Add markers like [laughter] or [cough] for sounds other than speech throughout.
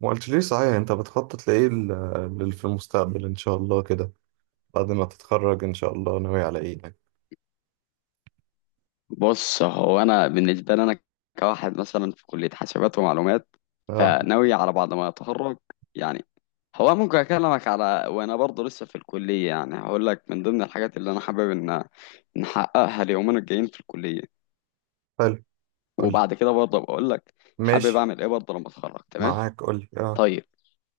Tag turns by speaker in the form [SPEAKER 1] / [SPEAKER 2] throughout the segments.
[SPEAKER 1] ما قلت ليه، صحيح انت بتخطط لايه في المستقبل ان شاء الله كده، بعد ما تتخرج ان شاء الله، ناوي على ايه يعني؟
[SPEAKER 2] بص هو انا بالنسبه لي انا كواحد مثلا في كليه حاسبات ومعلومات،
[SPEAKER 1] اه.
[SPEAKER 2] فناوي على بعد ما اتخرج. يعني هو ممكن اكلمك على وانا برضه لسه في الكليه، يعني هقول لك من ضمن الحاجات اللي انا حابب ان نحققها اليومين الجايين في الكليه،
[SPEAKER 1] حلو. قول لي.
[SPEAKER 2] وبعد كده برضه بقول لك حابب
[SPEAKER 1] ماشي.
[SPEAKER 2] اعمل ايه برضه لما اتخرج. تمام.
[SPEAKER 1] معاك، قول لي اه.
[SPEAKER 2] طيب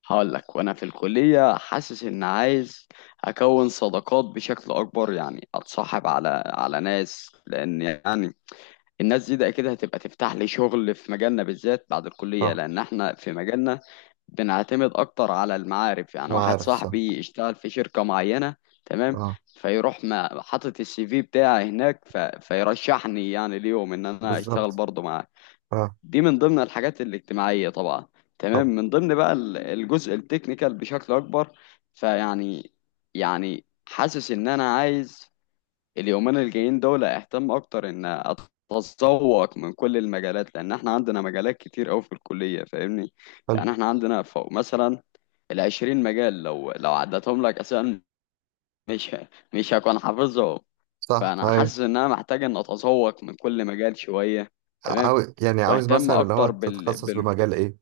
[SPEAKER 2] هقول لك وانا في الكليه، حاسس ان عايز اكون صداقات بشكل اكبر، يعني اتصاحب على ناس، لان يعني الناس دي ده اكيد هتبقى تفتح لي شغل في مجالنا بالذات بعد الكلية،
[SPEAKER 1] صح.
[SPEAKER 2] لان احنا في مجالنا بنعتمد اكتر على المعارف. يعني
[SPEAKER 1] ما
[SPEAKER 2] واحد
[SPEAKER 1] عارف، صح.
[SPEAKER 2] صاحبي يشتغل في شركة معينة، تمام،
[SPEAKER 1] اه،
[SPEAKER 2] فيروح ما حاطط السي في بتاعي هناك فيرشحني يعني ليهم ان انا اشتغل
[SPEAKER 1] بالظبط.
[SPEAKER 2] برضه معاه.
[SPEAKER 1] اه.
[SPEAKER 2] دي من ضمن الحاجات الاجتماعية طبعا. تمام،
[SPEAKER 1] طب.
[SPEAKER 2] من ضمن بقى الجزء التكنيكال بشكل اكبر، فيعني يعني حاسس ان انا عايز اليومين الجايين دول اهتم اكتر ان اتذوق من كل المجالات، لان احنا عندنا مجالات كتير قوي في الكليه، فاهمني؟
[SPEAKER 1] حلو.
[SPEAKER 2] يعني احنا عندنا فوق مثلا العشرين مجال، لو عدتهم لك اساسا مش مش هكون حافظهم.
[SPEAKER 1] صح.
[SPEAKER 2] فانا
[SPEAKER 1] هاي.
[SPEAKER 2] حاسس ان انا محتاج ان اتذوق من كل مجال شويه، تمام،
[SPEAKER 1] عاوز يعني، عاوز
[SPEAKER 2] واهتم
[SPEAKER 1] مثلا اللي هو
[SPEAKER 2] اكتر
[SPEAKER 1] تتخصص بمجال ايه؟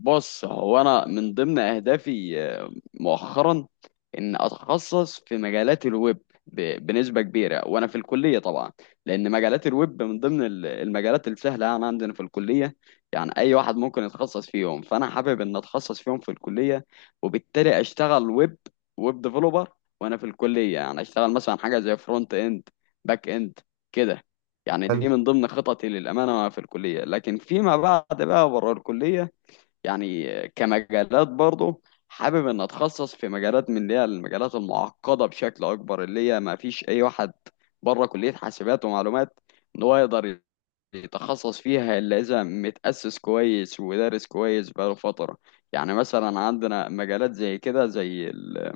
[SPEAKER 2] بص، هو انا من ضمن اهدافي مؤخرا ان اتخصص في مجالات الويب بنسبه كبيره وانا في الكليه طبعا، لان مجالات الويب من ضمن المجالات السهله يعني عندنا في الكليه، يعني اي واحد ممكن يتخصص فيهم. فانا حابب ان اتخصص فيهم في الكليه، وبالتالي اشتغل ويب، ويب ديفلوبر، وانا في الكليه يعني اشتغل مثلا حاجه زي فرونت اند، باك اند كده. يعني دي
[SPEAKER 1] حلو.
[SPEAKER 2] من ضمن خططي للامانه وانا في الكليه، لكن فيما بعد بقى بره الكليه، يعني كمجالات برضه حابب ان اتخصص في مجالات من اللي هي المجالات المعقده بشكل اكبر، اللي هي ما فيش اي واحد بره كليه حاسبات ومعلومات ان هو يقدر يتخصص فيها الا اذا متاسس كويس ودارس كويس بقاله فتره. يعني مثلا عندنا مجالات زي كده، زي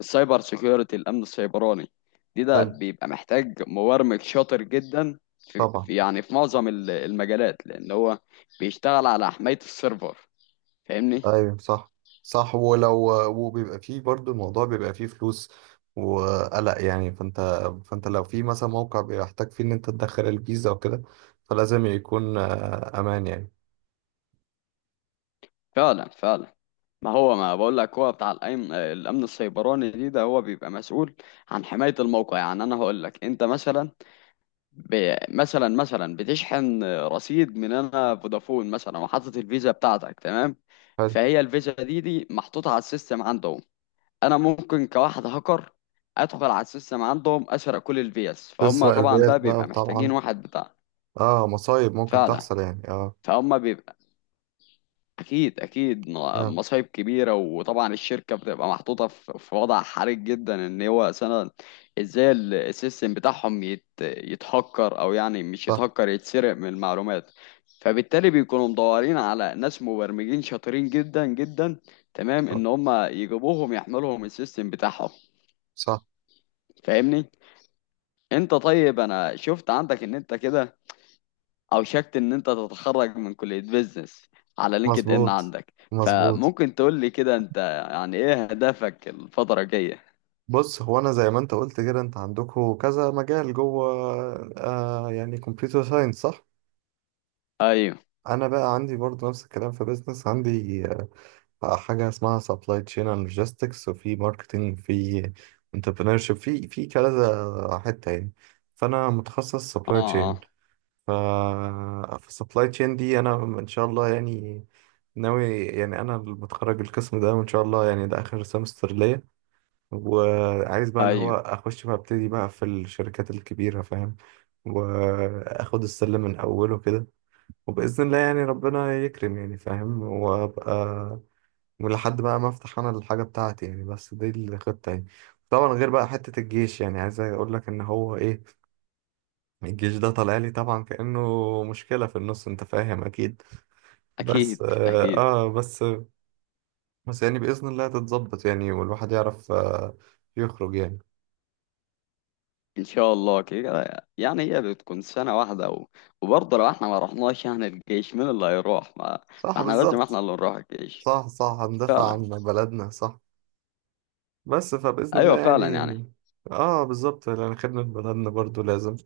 [SPEAKER 2] السايبر سيكيورتي، الامن السيبراني، دي ده
[SPEAKER 1] حلو.
[SPEAKER 2] بيبقى محتاج مبرمج شاطر جدا
[SPEAKER 1] طبعا.
[SPEAKER 2] يعني في معظم المجالات، لان هو بيشتغل على حمايه السيرفر، فاهمني؟
[SPEAKER 1] ايوه صح. صح، ولو. وبيبقى فيه برضو، الموضوع بيبقى فيه فلوس وقلق يعني. فانت لو في مثلا موقع بيحتاج فيه ان انت تدخل الفيزا وكده، فلازم يكون امان يعني.
[SPEAKER 2] فعلا فعلا. ما هو ما بقول لك، هو بتاع الأمن، الأمن السيبراني دي، ده هو بيبقى مسؤول عن حماية الموقع. يعني أنا هقول لك، أنت مثلا مثلا مثلا بتشحن رصيد من أنا فودافون مثلا، وحاطط الفيزا بتاعتك، تمام،
[SPEAKER 1] حلو.
[SPEAKER 2] فهي الفيزا دي دي محطوطة على السيستم عندهم. أنا ممكن كواحد هاكر أدخل على السيستم عندهم، أسرق كل الفيز، فهم
[SPEAKER 1] تسرق
[SPEAKER 2] طبعا
[SPEAKER 1] الفيز
[SPEAKER 2] بقى
[SPEAKER 1] بقى،
[SPEAKER 2] بيبقى محتاجين
[SPEAKER 1] طبعا.
[SPEAKER 2] واحد بتاع.
[SPEAKER 1] اه، مصايب ممكن
[SPEAKER 2] فعلا.
[SPEAKER 1] تحصل يعني، اه.
[SPEAKER 2] فهم بيبقى اكيد اكيد
[SPEAKER 1] آه،
[SPEAKER 2] مصايب كبيره، وطبعا الشركه بتبقى محطوطه في وضع حرج جدا. ان هو مثلا ازاي السيستم بتاعهم يتهكر، او يعني مش
[SPEAKER 1] صح.
[SPEAKER 2] يتهكر، يتسرق من المعلومات. فبالتالي بيكونوا مدورين على ناس مبرمجين شاطرين جدا جدا، تمام،
[SPEAKER 1] صح.
[SPEAKER 2] ان هم يجيبوهم يحملهم السيستم بتاعهم،
[SPEAKER 1] صح.
[SPEAKER 2] فاهمني؟ انت طيب، انا شفت عندك ان انت كده، او شكت ان انت تتخرج من كلية بيزنس على لينكد ان
[SPEAKER 1] مظبوط.
[SPEAKER 2] عندك،
[SPEAKER 1] مظبوط.
[SPEAKER 2] فممكن تقول لي كده انت يعني ايه هدفك الفترة الجاية؟
[SPEAKER 1] بص، هو انا زي ما انت قلت كده، انت عندكم كذا مجال جوه. آه يعني كمبيوتر ساينس، صح؟
[SPEAKER 2] ايوه.
[SPEAKER 1] انا بقى عندي برضو نفس الكلام في بيزنس. عندي حاجة اسمها سبلاي تشين اند لوجيستكس، وفي ماركتنج، في انتربرينورشيب، في كذا حتة يعني. فأنا متخصص سبلاي
[SPEAKER 2] اه
[SPEAKER 1] تشين.
[SPEAKER 2] اه.
[SPEAKER 1] ف فالسبلاي تشين دي أنا إن شاء الله يعني ناوي يعني، أنا متخرج القسم ده، وإن شاء الله يعني ده آخر سمستر ليا. وعايز بقى اللي هو
[SPEAKER 2] ايوه.
[SPEAKER 1] أخش بقى، أبتدي بقى في الشركات الكبيرة، فاهم. وآخد السلم من أوله كده، وبإذن الله يعني ربنا يكرم يعني، فاهم، وأبقى ولحد بقى ما افتح انا الحاجه بتاعتي يعني، بس دي الخطه يعني. طبعا غير بقى حته الجيش، يعني عايز اقول لك ان هو ايه، الجيش ده طالع لي طبعا كانه مشكله في النص، انت فاهم اكيد. بس
[SPEAKER 2] اكيد
[SPEAKER 1] اه
[SPEAKER 2] اكيد.
[SPEAKER 1] آه، بس بس يعني باذن الله تتظبط يعني، والواحد يعرف يخرج يعني.
[SPEAKER 2] ان شاء الله كده. يعني هي بتكون سنة واحدة وبرضه لو احنا ما رحناش يعني الجيش، مين اللي هيروح؟
[SPEAKER 1] صح،
[SPEAKER 2] ما احنا لازم
[SPEAKER 1] بالظبط.
[SPEAKER 2] احنا اللي نروح الجيش.
[SPEAKER 1] صح. صح، هندافع
[SPEAKER 2] فعلا.
[SPEAKER 1] عن بلدنا، صح. بس فباذن الله
[SPEAKER 2] ايوه
[SPEAKER 1] يعني.
[SPEAKER 2] فعلا يعني.
[SPEAKER 1] اه بالظبط، لان خدمه بلدنا برضو لازم.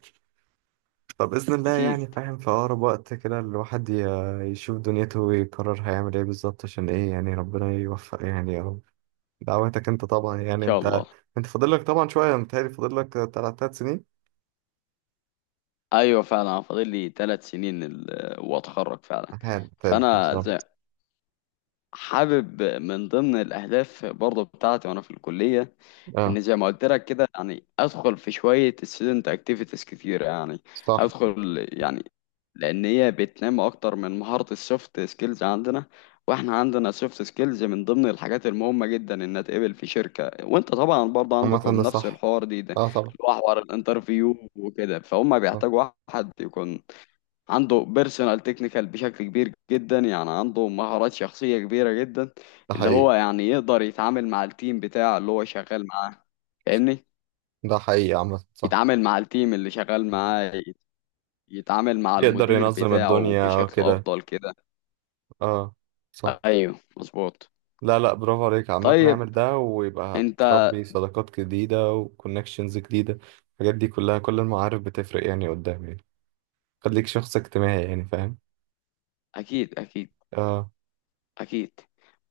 [SPEAKER 1] فبإذن الله
[SPEAKER 2] اكيد
[SPEAKER 1] يعني،
[SPEAKER 2] ان
[SPEAKER 1] فاهم، في أقرب وقت كده الواحد يشوف دنيته ويقرر هيعمل إيه بالظبط. عشان إيه يعني؟ ربنا يوفق يعني، يا رب. دعواتك أنت طبعا يعني.
[SPEAKER 2] شاء
[SPEAKER 1] أنت
[SPEAKER 2] الله.
[SPEAKER 1] أنت فاضل لك طبعا شوية، متهيألي فاضل لك تلات سنين.
[SPEAKER 2] ايوه فعلا، أنا فاضل لي 3 سنين واتخرج فعلا.
[SPEAKER 1] أحيانا تلات
[SPEAKER 2] فانا زي،
[SPEAKER 1] بالظبط.
[SPEAKER 2] حابب من ضمن الأهداف برضه بتاعتي وأنا في الكلية،
[SPEAKER 1] أه.
[SPEAKER 2] إن زي ما قلت لك كده، يعني أدخل في شوية student activities كتير. يعني
[SPEAKER 1] صح.
[SPEAKER 2] أدخل يعني، لأن هي بتنمي أكتر من مهارة السوفت سكيلز عندنا. وإحنا عندنا سوفت سكيلز من ضمن الحاجات المهمة جدا إنها تقبل في شركة، وأنت طبعا برضه
[SPEAKER 1] عامة
[SPEAKER 2] عندكم
[SPEAKER 1] ده
[SPEAKER 2] نفس
[SPEAKER 1] صح.
[SPEAKER 2] الحوار دي ده،
[SPEAKER 1] أه طبعا.
[SPEAKER 2] اللي هو حوار الانترفيو وكده، فهم
[SPEAKER 1] صح.
[SPEAKER 2] بيحتاجوا واحد يكون عنده بيرسونال تكنيكال بشكل كبير جدا، يعني عنده مهارات شخصية كبيرة جدا،
[SPEAKER 1] ده
[SPEAKER 2] اللي
[SPEAKER 1] حقيقي.
[SPEAKER 2] هو يعني يقدر يتعامل مع التيم بتاعه اللي هو شغال معاه، فاهمني؟
[SPEAKER 1] ده حقيقي، عامة صح.
[SPEAKER 2] يتعامل مع التيم اللي شغال معاه، يتعامل مع
[SPEAKER 1] يقدر
[SPEAKER 2] المدير
[SPEAKER 1] ينظم
[SPEAKER 2] بتاعه
[SPEAKER 1] الدنيا
[SPEAKER 2] بشكل
[SPEAKER 1] وكده.
[SPEAKER 2] أفضل كده.
[SPEAKER 1] أه. صح.
[SPEAKER 2] ايوه مظبوط.
[SPEAKER 1] لا لا، برافو عليك. عامة
[SPEAKER 2] طيب
[SPEAKER 1] اعمل ده، ويبقى
[SPEAKER 2] انت،
[SPEAKER 1] هتربي صداقات جديدة وكونكشنز جديدة. الحاجات دي كلها، كل المعارف بتفرق يعني قدام يعني. خليك شخص اجتماعي يعني، فاهم.
[SPEAKER 2] اكيد اكيد
[SPEAKER 1] اه.
[SPEAKER 2] اكيد.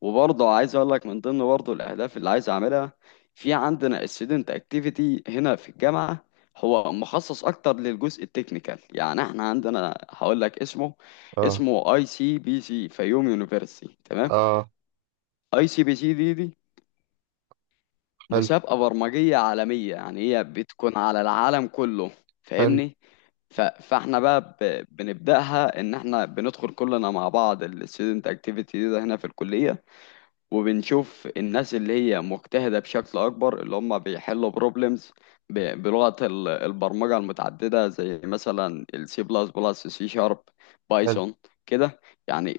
[SPEAKER 2] وبرضه عايز اقول لك من ضمن برضه الاهداف اللي عايز اعملها، في عندنا student activity هنا في الجامعه، هو مخصص اكتر للجزء التكنيكال. يعني احنا عندنا هقول لك اسمه،
[SPEAKER 1] اه.
[SPEAKER 2] اسمه اي سي بي سي فيوم يونيفرسيتي، تمام.
[SPEAKER 1] اه.
[SPEAKER 2] اي سي بي سي دي دي
[SPEAKER 1] حلو.
[SPEAKER 2] مسابقه برمجيه عالميه، يعني هي بتكون على العالم كله،
[SPEAKER 1] حلو.
[SPEAKER 2] فاهمني؟ فاحنا بقى بنبداها ان احنا بندخل كلنا مع بعض الستودنت اكتيفيتي ده هنا في الكليه، وبنشوف الناس اللي هي مجتهدة بشكل أكبر، اللي هم بيحلوا بروبلمز بلغة البرمجة المتعددة، زي مثلا السي بلس بلس، سي شارب،
[SPEAKER 1] حلو.
[SPEAKER 2] بايثون كده. يعني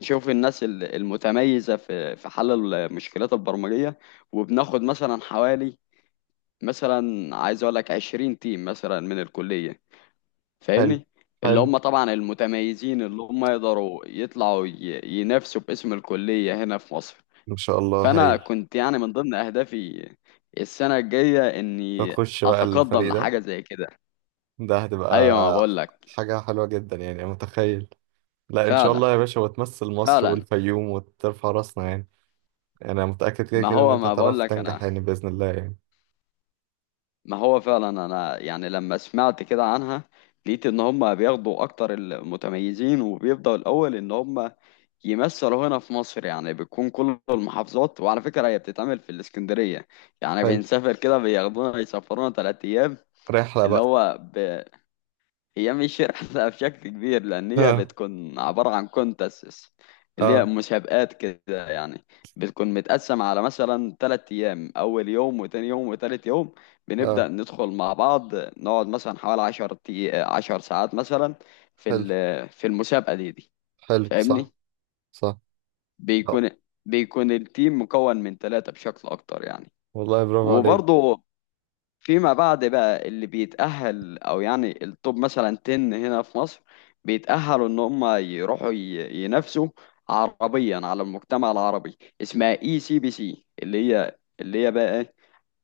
[SPEAKER 2] بنشوف الناس المتميزة في حل المشكلات البرمجية، وبناخد مثلا حوالي، مثلا عايز أقول لك 20 تيم مثلا من الكلية،
[SPEAKER 1] حلو.
[SPEAKER 2] فاهمني؟ اللي
[SPEAKER 1] حلو.
[SPEAKER 2] هم طبعا المتميزين، اللي هم يقدروا يطلعوا ينافسوا باسم الكلية هنا في مصر.
[SPEAKER 1] ان شاء الله
[SPEAKER 2] فانا
[SPEAKER 1] هايل.
[SPEAKER 2] كنت يعني من ضمن اهدافي السنه الجايه اني
[SPEAKER 1] نخش بقى
[SPEAKER 2] اتقدم
[SPEAKER 1] الفريق ده.
[SPEAKER 2] لحاجه زي كده.
[SPEAKER 1] ده هتبقى
[SPEAKER 2] ايوه ما بقول لك.
[SPEAKER 1] حاجة حلوة جدا يعني، أنا متخيل. لا ان شاء
[SPEAKER 2] فعلا
[SPEAKER 1] الله يا باشا، وتمثل مصر
[SPEAKER 2] فعلا.
[SPEAKER 1] والفيوم وترفع راسنا يعني. انا متأكد كده
[SPEAKER 2] ما
[SPEAKER 1] كده ان
[SPEAKER 2] هو
[SPEAKER 1] انت
[SPEAKER 2] ما بقول
[SPEAKER 1] هتعرف
[SPEAKER 2] لك انا،
[SPEAKER 1] تنجح يعني، بإذن الله يعني.
[SPEAKER 2] ما هو فعلا انا يعني لما سمعت كده عنها، لقيت ان هم بياخدوا اكتر المتميزين وبيبداوا الاول ان هم يمثلوا هنا في مصر، يعني بتكون كل المحافظات، وعلى فكره هي بتتعمل في الاسكندريه، يعني
[SPEAKER 1] حلو.
[SPEAKER 2] بنسافر كده، بياخدونا يسافرونا 3 ايام.
[SPEAKER 1] رحلة
[SPEAKER 2] اللي
[SPEAKER 1] بقى.
[SPEAKER 2] هو هي مش رحلة بشكل كبير، لأن هي
[SPEAKER 1] اه.
[SPEAKER 2] بتكون عبارة عن كونتسس، اللي هي
[SPEAKER 1] اه.
[SPEAKER 2] مسابقات كده يعني. بتكون متقسم على مثلا 3 أيام، أول يوم وتاني يوم وتالت يوم،
[SPEAKER 1] اه.
[SPEAKER 2] بنبدأ ندخل مع بعض نقعد مثلا حوالي 10 ساعات مثلا في
[SPEAKER 1] حلو.
[SPEAKER 2] في المسابقة دي دي،
[SPEAKER 1] حلو. صح.
[SPEAKER 2] فاهمني؟
[SPEAKER 1] صح. آه.
[SPEAKER 2] بيكون، بيكون التيم مكون من ثلاثة بشكل أكتر يعني.
[SPEAKER 1] والله برافو عليك.
[SPEAKER 2] وبرضه فيما بعد بقى، اللي بيتأهل أو يعني التوب مثلا 10 هنا في مصر بيتأهلوا إن هم يروحوا ينافسوا عربيا على المجتمع العربي، اسمها اي سي بي سي، اللي هي اللي هي بقى إيه؟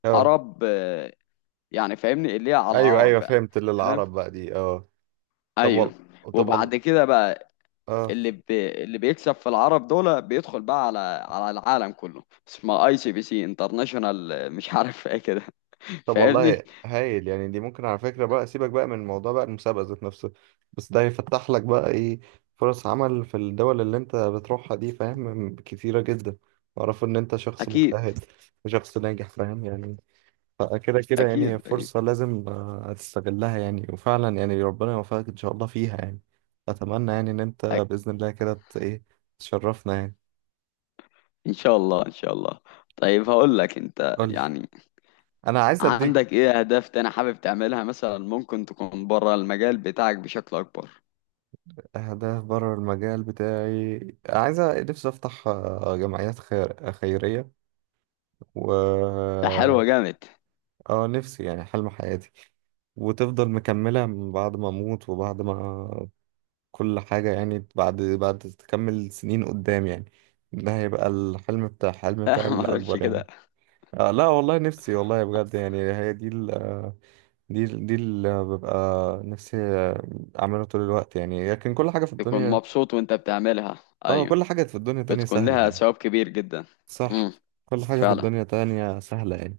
[SPEAKER 1] اه.
[SPEAKER 2] عرب يعني فاهمني اللي هي على
[SPEAKER 1] ايوه،
[SPEAKER 2] العرب
[SPEAKER 1] ايوه،
[SPEAKER 2] بقى.
[SPEAKER 1] فهمت اللي
[SPEAKER 2] تمام.
[SPEAKER 1] العرب بقى دي، اه. طب
[SPEAKER 2] ايوه.
[SPEAKER 1] وال... طب وال...
[SPEAKER 2] وبعد كده بقى
[SPEAKER 1] اه
[SPEAKER 2] اللي بيكسب في العرب دول بيدخل بقى على على العالم كله، اسمها اي سي بي سي انترناشونال، مش عارف ايه كده. [laughs]
[SPEAKER 1] طب والله
[SPEAKER 2] فاهمني.
[SPEAKER 1] هايل يعني. دي ممكن على فكرة، بقى سيبك بقى من موضوع بقى المسابقة ذات نفسه، بس ده هيفتح لك بقى ايه، فرص عمل في الدول اللي انت بتروحها دي، فاهم، كتيرة جدا. واعرف ان انت شخص
[SPEAKER 2] اكيد
[SPEAKER 1] مجتهد وشخص ناجح، فاهم يعني. فكده كده يعني
[SPEAKER 2] اكيد
[SPEAKER 1] هي
[SPEAKER 2] اكيد.
[SPEAKER 1] فرصة لازم تستغلها يعني، وفعلا يعني ربنا يوفقك إن شاء الله فيها يعني. أتمنى يعني إن أنت بإذن الله كده إيه، تشرفنا يعني.
[SPEAKER 2] ان شاء الله، ان شاء الله. طيب هقول لك انت
[SPEAKER 1] قولي.
[SPEAKER 2] يعني،
[SPEAKER 1] أنا عايز أديك.
[SPEAKER 2] عندك ايه اهداف تاني حابب تعملها؟ مثلا ممكن تكون بره المجال بتاعك بشكل اكبر.
[SPEAKER 1] أهداف بره المجال بتاعي؟ عايز أ- نفسي أفتح جمعيات خيرية و.
[SPEAKER 2] ده حلوة جامد.
[SPEAKER 1] آه نفسي يعني، حلم حياتي، وتفضل مكملة من بعد ما أموت، وبعد ما كل حاجة يعني، بعد تكمل سنين قدام يعني. ده هيبقى الحلم،
[SPEAKER 2] لا،
[SPEAKER 1] بتاعي
[SPEAKER 2] [laughs] ما تقولش
[SPEAKER 1] الأكبر يعني.
[SPEAKER 2] كده.
[SPEAKER 1] آه لا والله نفسي، والله بجد يعني، هي دي ال آه، دي ال دي اللي ببقى نفسي أعملها طول الوقت يعني. لكن كل حاجة في
[SPEAKER 2] تكون
[SPEAKER 1] الدنيا،
[SPEAKER 2] مبسوط وانت بتعملها.
[SPEAKER 1] اه،
[SPEAKER 2] ايوه،
[SPEAKER 1] كل حاجة في الدنيا تانية
[SPEAKER 2] بتكون
[SPEAKER 1] سهلة
[SPEAKER 2] لها
[SPEAKER 1] يعني.
[SPEAKER 2] ثواب كبير جدا.
[SPEAKER 1] صح.
[SPEAKER 2] امم
[SPEAKER 1] كل حاجة في
[SPEAKER 2] فعلا.
[SPEAKER 1] الدنيا تانية سهلة يعني.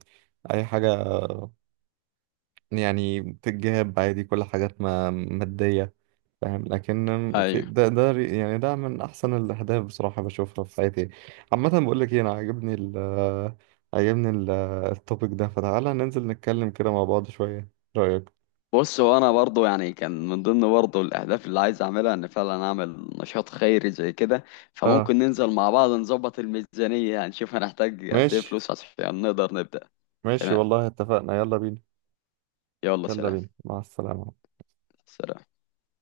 [SPEAKER 1] أي حاجة يعني بتتجاب عادي، كل حاجات ما مادية، فاهم، لكن في
[SPEAKER 2] ايوه.
[SPEAKER 1] يعني ده من احسن الاهداف بصراحه بشوفها في حياتي. عامه، بقول لك ايه، انا عاجبني ال- التوبيك ده، فتعالى ننزل نتكلم كده مع بعض شويه. رايك؟
[SPEAKER 2] بص، وانا برضو يعني كان من ضمن برضو الاهداف اللي عايز اعملها ان فعلا اعمل نشاط خيري زي كده،
[SPEAKER 1] اه،
[SPEAKER 2] فممكن ننزل مع بعض نظبط الميزانية، هنشوف هنحتاج قد ايه
[SPEAKER 1] ماشي،
[SPEAKER 2] فلوس عشان نقدر نبدأ.
[SPEAKER 1] ماشي.
[SPEAKER 2] تمام.
[SPEAKER 1] والله اتفقنا، يلا بينا.
[SPEAKER 2] يلا
[SPEAKER 1] يلا
[SPEAKER 2] سلام.
[SPEAKER 1] بينا، مع السلامه.
[SPEAKER 2] سلام.